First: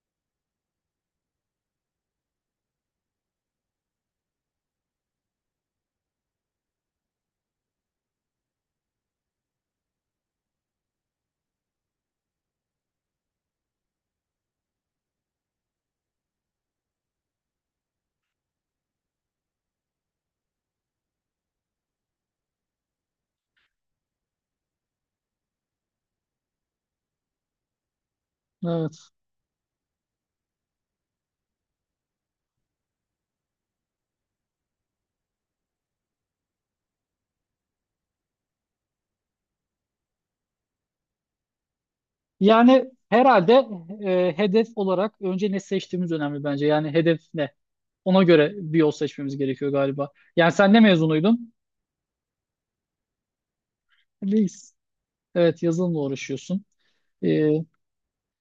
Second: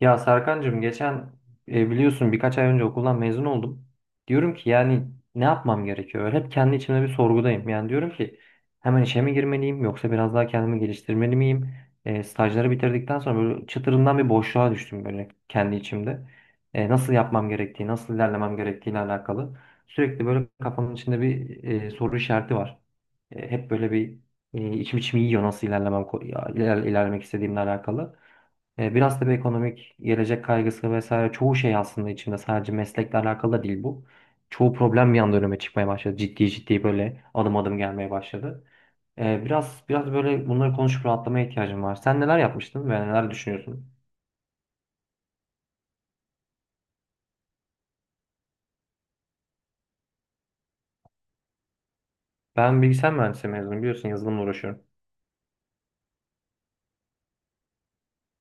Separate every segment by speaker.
Speaker 1: Ya Serkancığım geçen biliyorsun birkaç ay önce okuldan mezun oldum. Diyorum ki yani ne yapmam gerekiyor? Hep kendi içimde bir sorgudayım. Yani diyorum ki hemen işe mi girmeliyim yoksa biraz daha kendimi geliştirmeli miyim? Stajları bitirdikten sonra böyle çıtırından bir boşluğa düştüm böyle kendi içimde. Nasıl yapmam gerektiği, nasıl ilerlemem gerektiğiyle alakalı. Sürekli böyle kafamın içinde bir soru işareti var. Hep böyle bir içim içimi yiyor nasıl ilerlemem, ilerlemek istediğimle alakalı.
Speaker 2: Evet.
Speaker 1: Biraz tabii ekonomik gelecek kaygısı vesaire çoğu şey aslında içinde sadece meslekle alakalı da değil bu. Çoğu problem bir anda önüme çıkmaya başladı. Ciddi ciddi böyle adım adım gelmeye başladı. Biraz böyle bunları konuşup rahatlamaya ihtiyacım var. Sen neler
Speaker 2: Yani
Speaker 1: yapmıştın ve neler
Speaker 2: herhalde
Speaker 1: düşünüyorsun?
Speaker 2: hedef olarak önce ne seçtiğimiz önemli bence. Yani hedef ne? Ona göre bir yol seçmemiz gerekiyor galiba. Yani sen ne mezunuydun?
Speaker 1: Ben bilgisayar mühendisliği mezunuyum, biliyorsun yazılımla
Speaker 2: Biz.
Speaker 1: uğraşıyorum.
Speaker 2: Evet, yazılımla uğraşıyorsun. E,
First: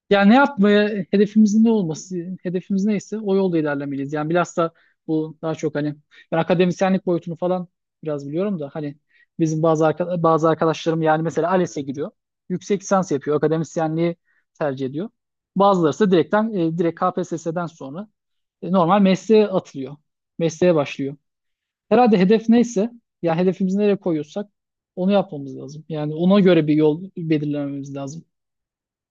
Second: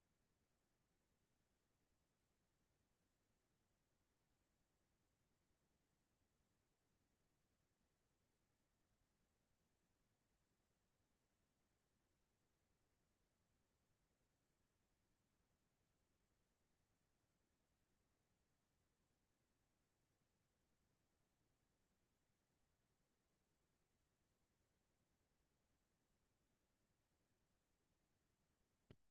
Speaker 2: Yani ne yapmaya hedefimizin ne olması, hedefimiz neyse o yolda ilerlemeliyiz. Yani bilhassa bu daha çok hani ben akademisyenlik boyutunu falan biraz biliyorum da hani bizim bazı arkadaşlarım yani mesela ALES'e giriyor. Yüksek lisans yapıyor, akademisyenliği tercih ediyor. Bazıları ise direkt KPSS'den sonra normal mesleğe atılıyor. Mesleğe başlıyor. Herhalde hedef neyse yani hedefimizi nereye koyuyorsak onu yapmamız lazım. Yani ona göre bir yol belirlememiz lazım.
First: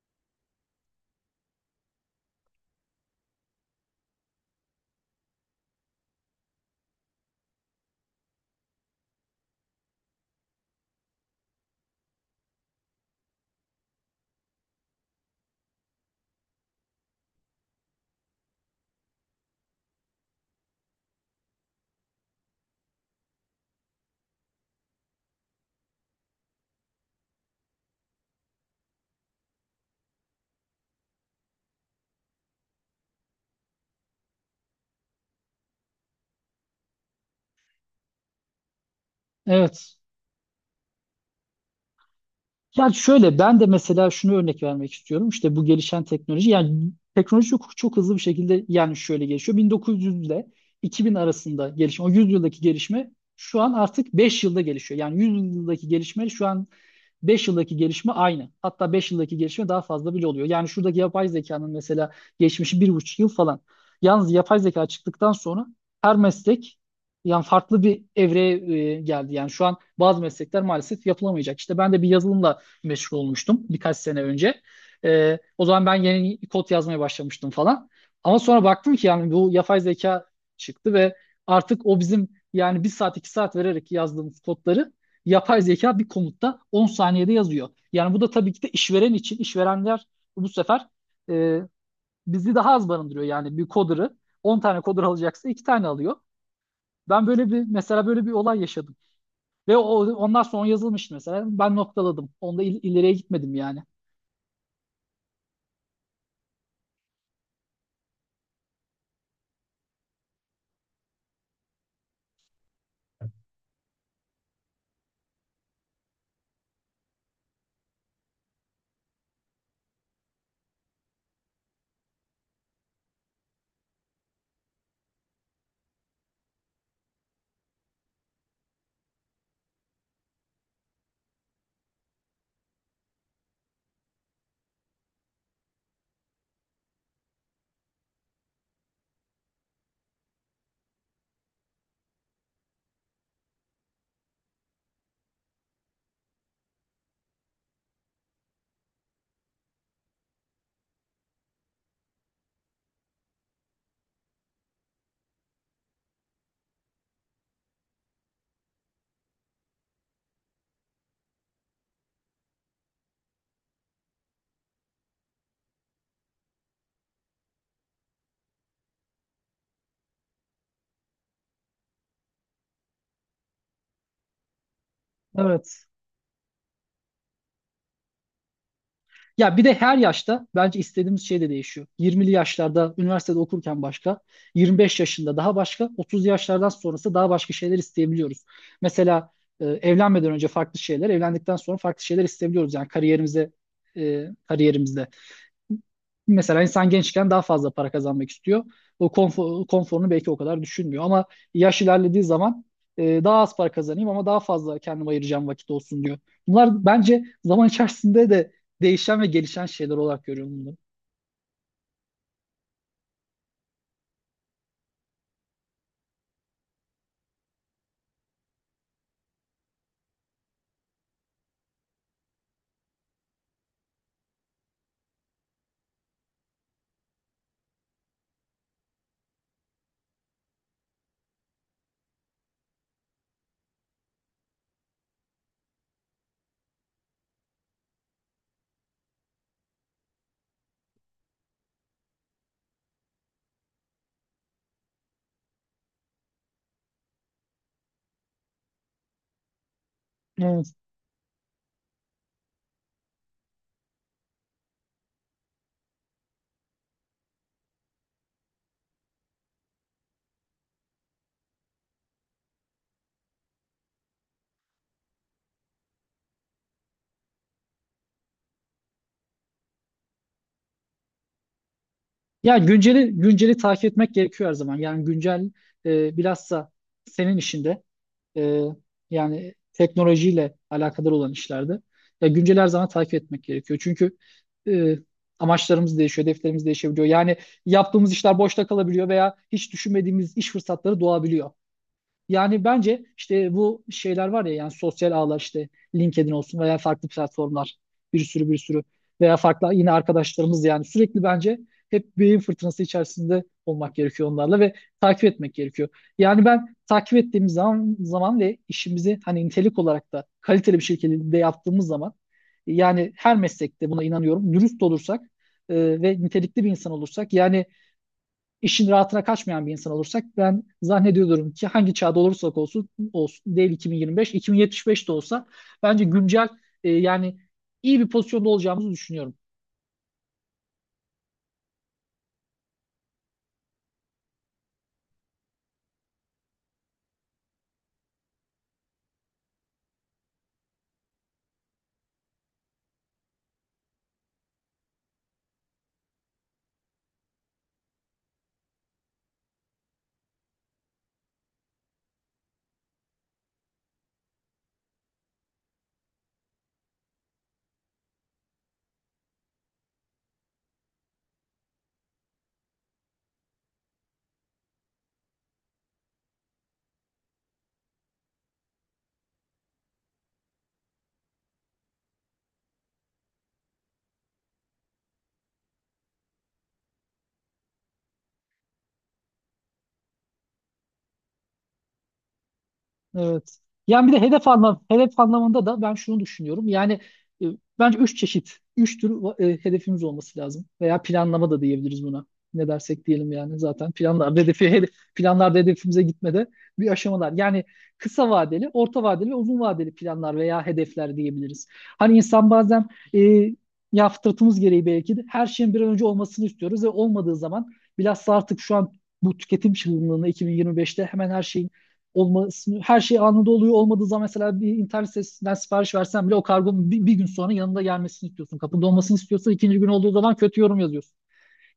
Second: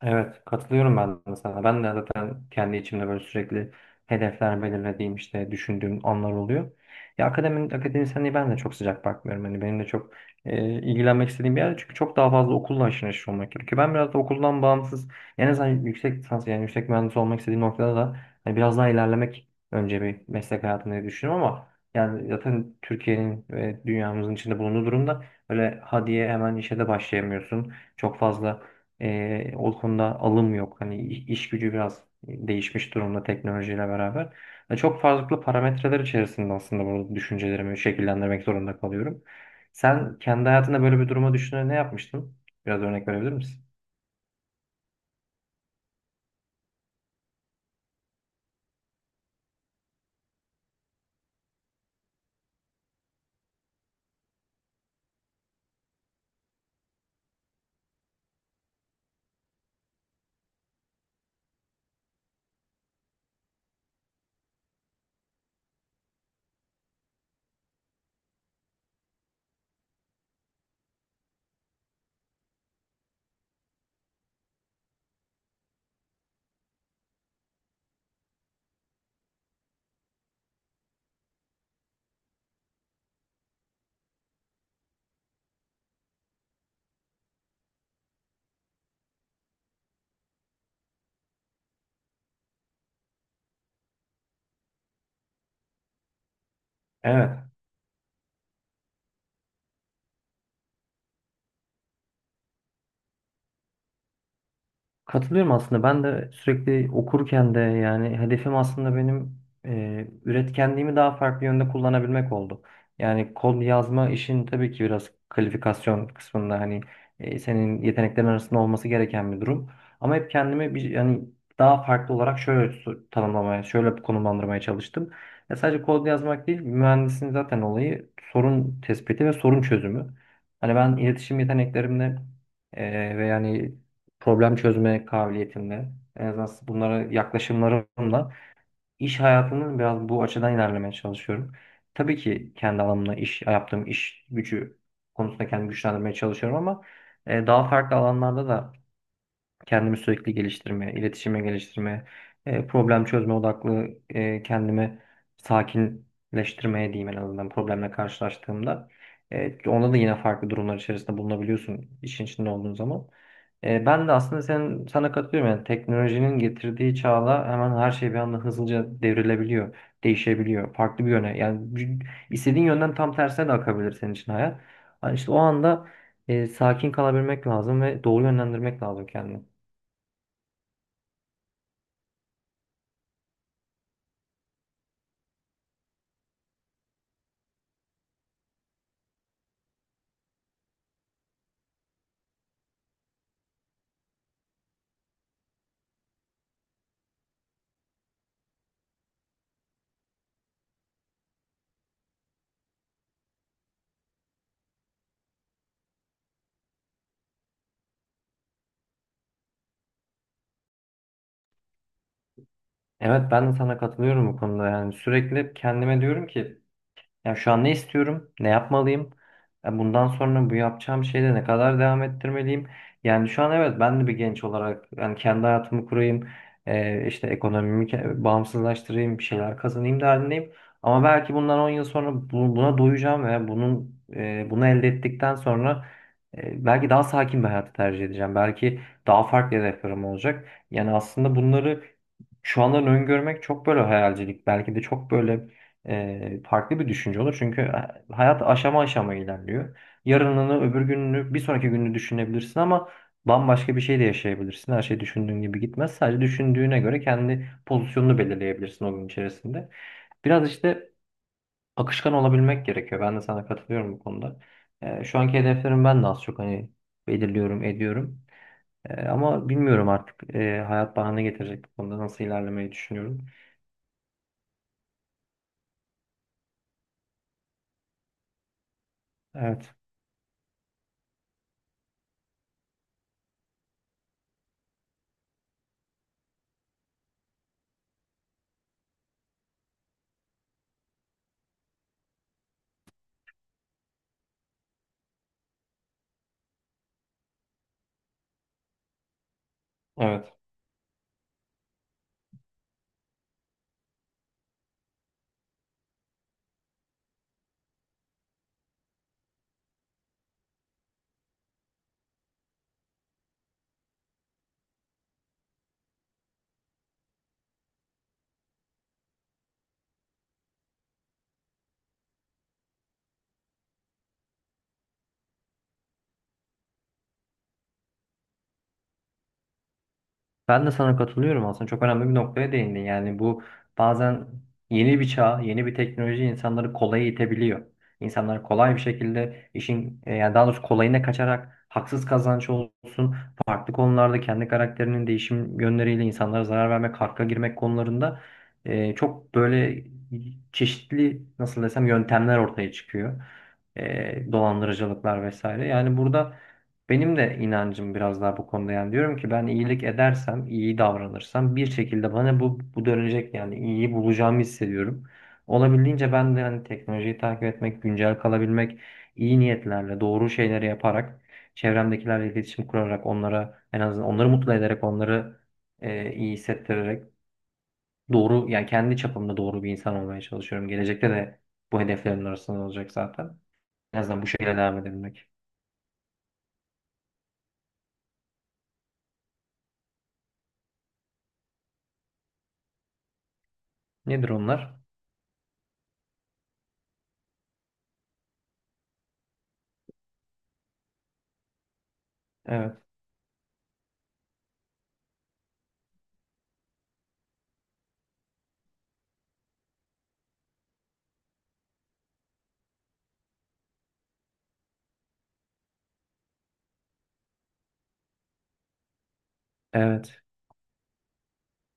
Speaker 1: Evet, katılıyorum ben de sana. Ben de zaten kendi içimde böyle sürekli hedefler belirlediğim, işte düşündüğüm anlar oluyor. Ya akademisyenliği ben de çok sıcak bakmıyorum. Hani benim de çok ilgilenmek istediğim bir yer, çünkü çok daha fazla okulla haşır neşir olmak gerekiyor. Ben biraz da okuldan bağımsız, en azından yüksek lisans yani yüksek mühendis olmak istediğim noktada da hani biraz daha ilerlemek önce bir meslek hayatında diye düşünüyorum. Ama yani zaten Türkiye'nin ve dünyamızın içinde bulunduğu durumda öyle ha diye hemen işe de başlayamıyorsun. Çok fazla o konuda alım yok. Hani iş gücü biraz değişmiş durumda teknolojiyle beraber. Ya çok farklı parametreler içerisinde aslında bu düşüncelerimi şekillendirmek zorunda kalıyorum.
Speaker 2: Evet.
Speaker 1: Sen kendi hayatında böyle bir duruma düşünerek ne yapmıştın? Biraz
Speaker 2: Yani
Speaker 1: örnek verebilir
Speaker 2: şöyle ben
Speaker 1: misin?
Speaker 2: de mesela şunu örnek vermek istiyorum. İşte bu gelişen teknoloji yani teknoloji çok, çok hızlı bir şekilde yani şöyle gelişiyor. 1900 ile 2000 arasında gelişme o 100 yıldaki gelişme şu an artık 5 yılda gelişiyor. Yani 100 yıldaki gelişme şu an beş yıldaki gelişme aynı. Hatta 5 yıldaki gelişme daha fazla bile oluyor. Yani şuradaki yapay zekanın mesela geçmişi bir buçuk yıl falan. Yalnız yapay zeka çıktıktan sonra her meslek yani farklı bir evreye geldi. Yani şu an bazı meslekler maalesef yapılamayacak. İşte ben de bir yazılımla meşgul olmuştum birkaç sene önce. O zaman ben yeni kod yazmaya başlamıştım falan. Ama sonra baktım ki yani bu yapay zeka çıktı ve artık o bizim yani bir saat iki saat vererek yazdığımız kodları yapay zeka bir komutta 10 saniyede yazıyor. Yani bu da tabii ki de işveren için, işverenler bu sefer e, bizi daha az barındırıyor. Yani bir coder'ı 10 tane coder alacaksa 2 tane alıyor. Ben
Speaker 1: Evet.
Speaker 2: böyle bir mesela böyle bir olay yaşadım. Ve ondan sonra yazılmıştı mesela. Ben noktaladım. Onda ileriye gitmedim yani.
Speaker 1: Katılıyorum aslında. Ben de sürekli okurken de yani hedefim aslında benim üretkenliğimi daha farklı yönde kullanabilmek oldu. Yani kod yazma işin tabii ki biraz kalifikasyon kısmında hani senin yeteneklerin arasında olması gereken bir durum. Ama hep kendimi bir, yani daha farklı olarak şöyle tanımlamaya, şöyle konumlandırmaya çalıştım. Ya sadece kod yazmak değil, mühendisin zaten olayı sorun tespiti ve sorun çözümü. Hani ben iletişim yeteneklerimle ve yani problem çözme kabiliyetimle, en azından bunlara yaklaşımlarımla iş hayatını biraz bu açıdan ilerlemeye çalışıyorum. Tabii ki kendi alanımda iş yaptığım iş gücü konusunda kendimi güçlendirmeye çalışıyorum, ama daha farklı alanlarda da kendimi sürekli geliştirmeye, iletişime geliştirmeye, problem çözme odaklı kendimi sakinleştirmeye diyeyim, en azından problemle karşılaştığımda. Onda da yine farklı durumlar içerisinde bulunabiliyorsun işin içinde olduğun zaman. Ben de aslında sana katılıyorum. Yani teknolojinin getirdiği çağla hemen her şey bir anda hızlıca devrilebiliyor, değişebiliyor. Farklı bir yöne. Yani istediğin yönden tam tersine de akabilir senin için hayat. Yani işte o
Speaker 2: Evet.
Speaker 1: anda sakin kalabilmek lazım ve doğru yönlendirmek lazım kendini.
Speaker 2: Ya bir de her yaşta bence istediğimiz şey de değişiyor. 20'li yaşlarda üniversitede okurken başka, 25 yaşında daha başka, 30 yaşlardan sonrası daha başka şeyler isteyebiliyoruz. Mesela evlenmeden önce farklı şeyler, evlendikten sonra farklı şeyler isteyebiliyoruz. Yani kariyerimizde. Mesela insan gençken daha fazla para kazanmak istiyor. O konforunu belki o kadar düşünmüyor. Ama yaş ilerlediği zaman daha az para kazanayım ama daha fazla kendime ayıracağım vakit olsun diyor. Bunlar bence zaman içerisinde de değişen ve gelişen şeyler olarak görüyorum bunları.
Speaker 1: Evet, ben de sana katılıyorum bu konuda. Yani sürekli hep kendime diyorum ki yani şu an ne istiyorum? Ne yapmalıyım? Bundan sonra bu yapacağım şeyde ne kadar devam ettirmeliyim? Yani şu an evet, ben de bir genç olarak yani kendi hayatımı kurayım, işte ekonomimi bağımsızlaştırayım. Bir şeyler kazanayım derdindeyim. Ama belki bundan 10 yıl sonra buna doyacağım ve bunun bunu elde ettikten sonra belki daha sakin bir hayatı tercih edeceğim. Belki daha farklı hedeflerim olacak. Yani aslında bunları şu andan öngörmek çok böyle hayalcilik. Belki de çok böyle farklı bir düşünce olur. Çünkü hayat aşama aşama ilerliyor. Yarınını,
Speaker 2: Evet.
Speaker 1: öbür gününü, bir sonraki gününü düşünebilirsin, ama bambaşka bir şey de yaşayabilirsin. Her şey düşündüğün gibi gitmez. Sadece düşündüğüne göre kendi pozisyonunu belirleyebilirsin o gün içerisinde. Biraz işte akışkan olabilmek gerekiyor. Ben de sana katılıyorum bu konuda. Şu anki hedeflerim ben de az çok hani belirliyorum, ediyorum. Ama bilmiyorum artık, hayat bana ne getirecek, bu konuda nasıl
Speaker 2: Yani
Speaker 1: ilerlemeyi düşünüyorum.
Speaker 2: günceli takip etmek gerekiyor her zaman. Yani güncel bilhassa senin işinde. e, yani
Speaker 1: Evet.
Speaker 2: teknolojiyle alakadar olan işlerde ya güncel her zaman takip etmek gerekiyor. Çünkü e, amaçlarımız değişiyor, hedeflerimiz değişebiliyor. Yani yaptığımız işler boşta kalabiliyor veya hiç düşünmediğimiz iş fırsatları doğabiliyor. Yani bence işte bu şeyler var ya yani sosyal ağlar işte LinkedIn olsun veya farklı platformlar bir sürü bir sürü veya farklı yine
Speaker 1: Evet.
Speaker 2: arkadaşlarımız yani sürekli bence hep beyin fırtınası içerisinde olmak gerekiyor onlarla ve takip etmek gerekiyor. Yani ben takip ettiğimiz zaman ve işimizi hani nitelik olarak da kaliteli bir şekilde yaptığımız zaman yani her meslekte buna inanıyorum dürüst olursak ve nitelikli bir insan olursak yani işin rahatına kaçmayan bir insan olursak ben zannediyorum ki hangi çağda olursak olsun, olsun değil 2025, 2075 de olsa bence güncel yani iyi bir pozisyonda olacağımızı düşünüyorum.
Speaker 1: Ben de sana katılıyorum aslında. Çok önemli bir noktaya değindin. Yani bu bazen yeni bir çağ, yeni bir teknoloji insanları kolaya itebiliyor. İnsanlar kolay bir şekilde işin yani daha doğrusu kolayına kaçarak, haksız kazanç olsun, farklı konularda kendi karakterinin değişim yönleriyle insanlara zarar vermek, hakka girmek konularında çok böyle çeşitli, nasıl desem, yöntemler ortaya çıkıyor. Dolandırıcılıklar vesaire. Yani burada benim de inancım biraz daha bu konuda, yani diyorum ki ben iyilik edersem, iyi davranırsam bir şekilde bana bu dönecek, yani iyiyi bulacağımı hissediyorum. Olabildiğince ben de hani teknolojiyi takip etmek, güncel kalabilmek, iyi niyetlerle, doğru şeyleri yaparak, çevremdekilerle iletişim kurarak, onlara en azından onları mutlu ederek, onları iyi hissettirerek, doğru yani kendi çapımda doğru bir insan olmaya çalışıyorum. Gelecekte de bu hedeflerin arasında olacak zaten.
Speaker 2: Evet.
Speaker 1: En
Speaker 2: Yani bir de
Speaker 1: azından bu şekilde devam
Speaker 2: hedef
Speaker 1: edebilmek.
Speaker 2: anlamında da ben şunu düşünüyorum. Yani e, bence üç çeşit, üç tür hedefimiz olması lazım. Veya planlama da diyebiliriz buna. Ne dersek diyelim yani zaten
Speaker 1: Nedir
Speaker 2: planlar hedefi
Speaker 1: onlar?
Speaker 2: hedef, planlarda hedefimize gitmede bir aşamalar. Yani kısa vadeli, orta vadeli ve uzun vadeli planlar veya hedefler diyebiliriz. Hani insan
Speaker 1: Evet.
Speaker 2: bazen e, ya fıtratımız gereği belki de her şeyin bir an önce olmasını istiyoruz ve olmadığı zaman bilhassa artık şu an bu tüketim çılgınlığına 2025'te hemen her şeyin olmasını her şey anında oluyor. Olmadığı zaman mesela bir internet sitesinden sipariş versen bile o kargonun bir gün sonra yanında gelmesini istiyorsun. Kapında olmasını istiyorsan ikinci gün olduğu
Speaker 1: Evet.
Speaker 2: zaman kötü yorum yazıyorsun.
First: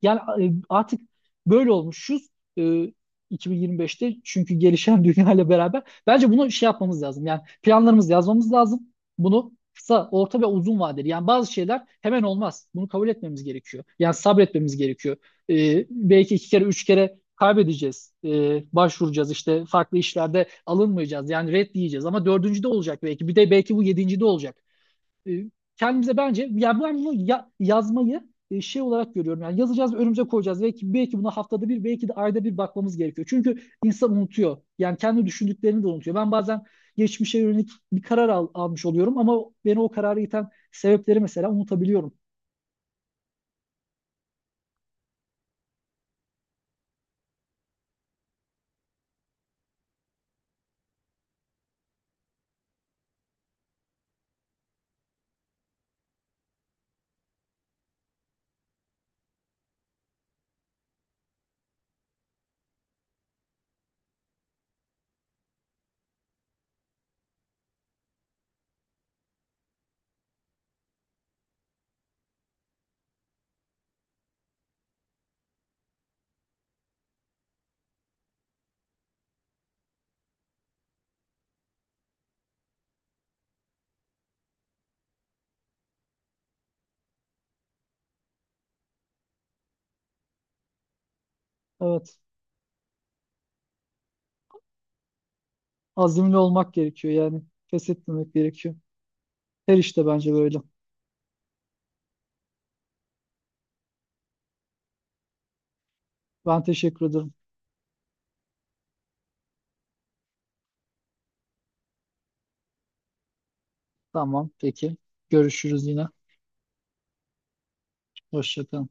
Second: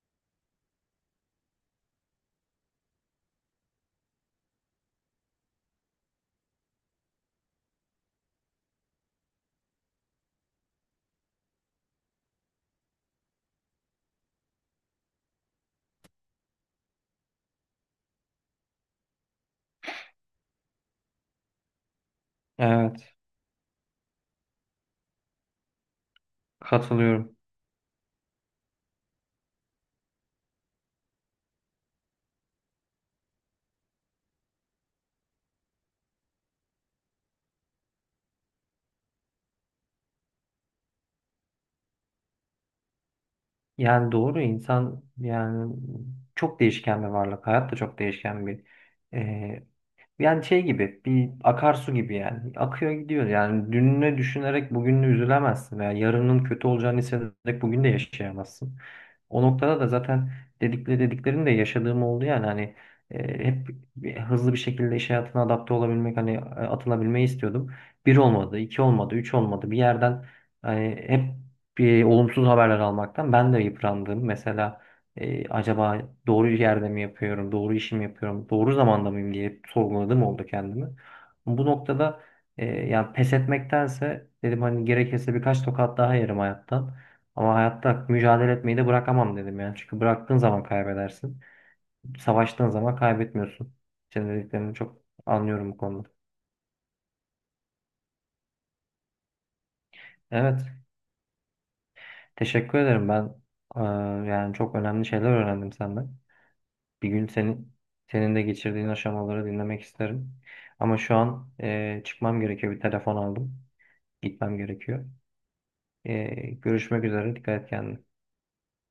Speaker 2: Yani artık böyle olmuşuz e, 2025'te çünkü gelişen dünya ile beraber. Bence bunu şey yapmamız lazım. Yani planlarımızı yazmamız lazım. Bunu kısa, orta ve uzun vadeli. Yani bazı şeyler hemen olmaz. Bunu kabul etmemiz gerekiyor. Yani sabretmemiz gerekiyor. Belki iki kere, üç kere kaybedeceğiz. Başvuracağız işte farklı işlerde alınmayacağız. Yani red diyeceğiz ama dördüncü de olacak
Speaker 1: Evet,
Speaker 2: belki. Bir de belki bu yedinci de olacak. E, Kendimize bence yani ben bunu
Speaker 1: katılıyorum.
Speaker 2: yazmayı şey olarak görüyorum. Yani yazacağız ve önümüze koyacağız. Belki buna haftada bir, belki de ayda bir bakmamız gerekiyor. Çünkü insan unutuyor. Yani kendi düşündüklerini de unutuyor. Ben bazen geçmişe yönelik bir karar almış oluyorum ama beni o kararı iten sebepleri mesela unutabiliyorum.
Speaker 1: Yani doğru, insan yani çok değişken bir varlık. Hayat da çok değişken bir e, yani şey gibi, bir akarsu gibi yani, akıyor gidiyor. Yani dününü düşünerek bugününü üzülemezsin veya yarının kötü olacağını hissederek bugün de yaşayamazsın. O noktada da zaten dediklerini de yaşadığım oldu yani. Hani hep hızlı bir şekilde iş hayatına adapte olabilmek, hani atılabilmeyi istiyordum. Bir olmadı, iki olmadı, üç olmadı, bir yerden hani hep bir olumsuz haberler almaktan ben de yıprandım. Mesela acaba doğru yerde mi yapıyorum, doğru işimi yapıyorum, doğru zamanda mıyım diye sorguladım oldu kendimi. Bu noktada yani pes etmektense dedim hani, gerekirse birkaç tokat daha yerim hayattan. Ama hayatta mücadele etmeyi de bırakamam dedim yani. Çünkü bıraktığın zaman kaybedersin.
Speaker 2: Evet.
Speaker 1: Savaştığın zaman kaybetmiyorsun. Senin dediklerini çok anlıyorum bu konuda.
Speaker 2: Azimli olmak gerekiyor yani. Pes etmemek gerekiyor. Her işte bence böyle.
Speaker 1: Evet, teşekkür ederim ben. e, Yani çok önemli şeyler öğrendim senden.
Speaker 2: Ben teşekkür
Speaker 1: Bir gün
Speaker 2: ederim.
Speaker 1: senin de geçirdiğin aşamaları dinlemek isterim. Ama şu an çıkmam gerekiyor. Bir telefon aldım.
Speaker 2: Tamam,
Speaker 1: Gitmem
Speaker 2: peki.
Speaker 1: gerekiyor.
Speaker 2: Görüşürüz yine.
Speaker 1: E, Görüşmek üzere. Dikkat et kendine.
Speaker 2: Hoşça kalın.